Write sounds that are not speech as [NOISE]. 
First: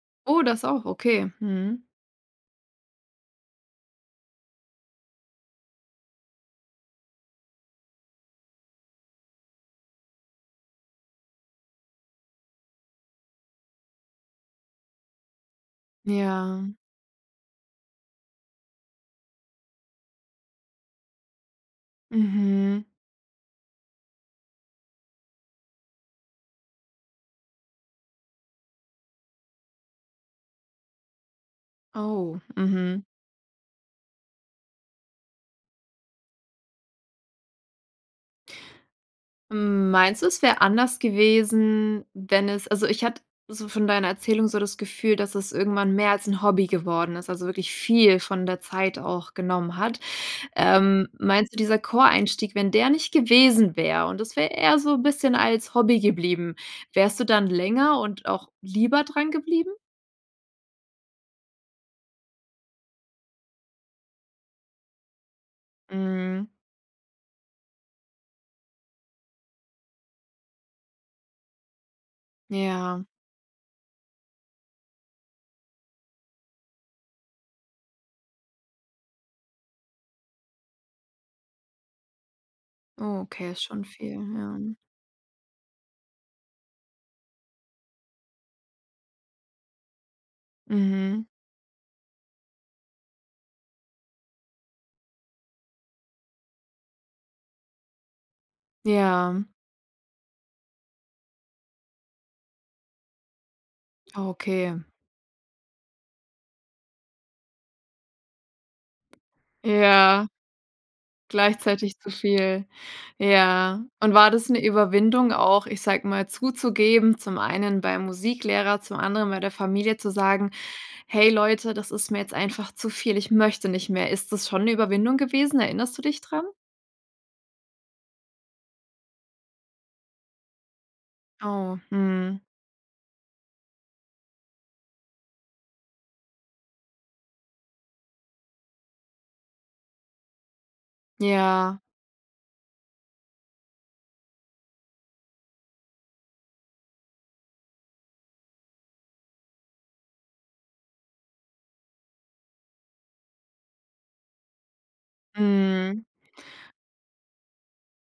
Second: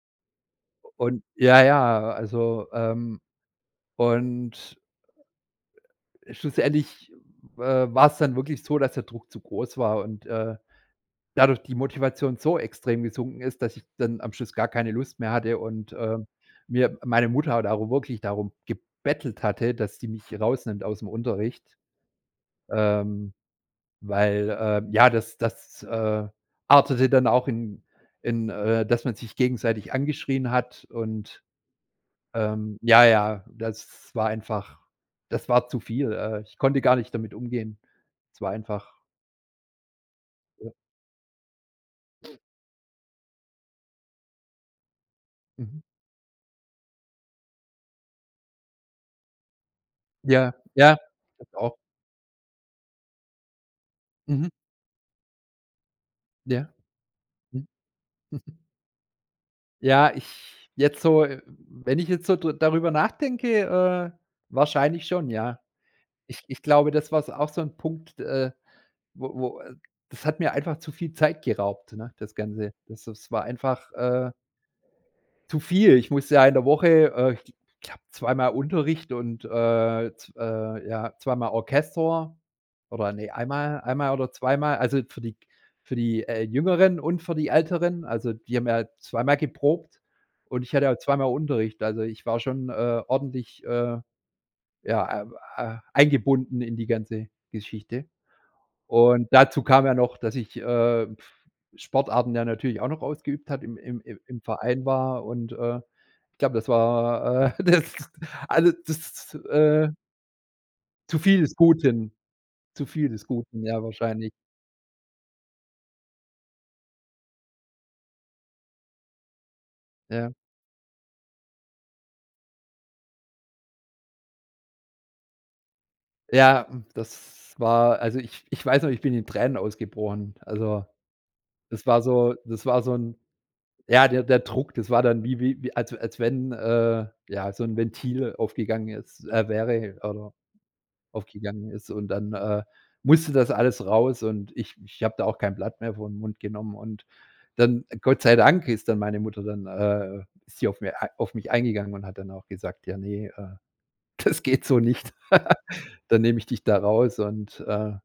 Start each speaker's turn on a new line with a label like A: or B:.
A: Oh, das auch,
B: U und
A: okay.
B: ja
A: Mhm.
B: ja, also, ähm, und schlussendlich, äh, war's dann wirklich so, dass der Druck zu groß war und, äh, dadurch die Motivation so extrem gesunken ist, dass ich dann am Schluss gar keine Lust mehr hatte und, äh,
A: Ja.
B: mir meine Mutter hat aber wirklich darum gebettelt hatte, dass die mich rausnimmt ausm Unterricht.
A: Mhm.
B: Ähm, weil, ähm, ja, das das, äh, artete dann auch in in, äh dass man sich gegenseitig angeschrien hat und,
A: Oh,
B: ähm
A: mhm.
B: ja ja, das war einfach das war zu viel. Äh, ich konnte gar nicht damit umgehen. Es war einfach
A: Hm, meinst du, es wär
B: Ja.
A: anders gewesen, wenn es also, ich hatte so von deiner Erzählung so das Gefühl, dass es
B: Mhm.
A: irgendwann mehr als 'n Hobby geworden ist, also wirklich viel von der Zeit auch genommen hat.
B: Ja. Ja,
A: Ähm, meinst
B: das
A: du,
B: auch.
A: dieser Choreinstieg, wenn der nicht gewesen wäre und das wäre
B: Mhm.
A: eher so 'n bisschen als Hobby geblieben,
B: Ja.
A: wärst du dann
B: Mhm.
A: länger und auch
B: [CHUCKLES]
A: lieber drangeblieben?
B: Ja, ich jetzt so wenn ich jetzt so drü darüber nachdenke, äh, wahrscheinlich schon, ja. Ich
A: Mhm.
B: ich glaube, das war s auch so 'n Punkt, äh, wo wo, äh das hat mir einfach zu viel Zeit geraubt, ne, das Ganze.
A: Ja.
B: Das das war einfach, äh zu viel. Ich musste ja in der Woche, äh, ich glaube 2 Mal Unterricht und äh, z äh, ja 2 Mal Orchester oder ne, 1
A: Okay, ist
B: Mal
A: schon
B: 1
A: viel,
B: Mal oder 2
A: ja.
B: Mal Also, für die g für die, äh, Jüngeren und für die Älteren also, die haben ja 2 Mal geprobt und ich hatte auch 2
A: Mhm.
B: Mal Unterricht. Also, ich war schon, äh, ordentlich, äh, ja, äh äh, eingebunden in die ganze Geschichte. Und
A: Ja.
B: dazu kam ja noch, dass ich, äh, puh, Sportarten ja natürlich auch noch ausgeübt habe, im im im
A: Ah,
B: im
A: okay.
B: Verein war. Und äh, ich glaube, das war, äh, das also das, äh
A: Ja.
B: zu viel des
A: Gleichzeitig zu
B: Guten,
A: viel.
B: zu viel des Guten, ja,
A: Ja. Und war
B: wahrscheinlich.
A: das 'ne Überwindung auch, ich sage mal, zuzugeben, zum einen beim Musiklehrer, zum anderen bei der Familie zu
B: Ja.
A: sagen: „Hey Leute, das ist mir jetzt einfach zu viel, ich möchte nicht mehr.“ Ist das schon 'ne Überwindung gewesen? Erinnerst du dich dran?
B: Ja, das war also, ich ich weiß noch, ich bin in Tränen ausgebrochen. Also,
A: Oh,
B: das war so
A: mhm.
B: das war so 'n ja, der der Druck, das war dann wie wie als w als wenn, äh, ja so 'n Ventil aufgegangen ist äh, wäre oder aufgegangen
A: Ja.
B: ist und dann, äh, musste das alles raus und ich ich habe da auch kein Blatt mehr vor 'n Mund genommen und dann, Gott sei Dank, ist dann meine Mutter dann, äh ist sie auf mir auf mich eingegangen und hat dann auch gesagt: „Ja, ne, äh, das geht so nicht. [LAUGHS]
A: Mhm.
B: Dann nehme ich dich da raus“ und äh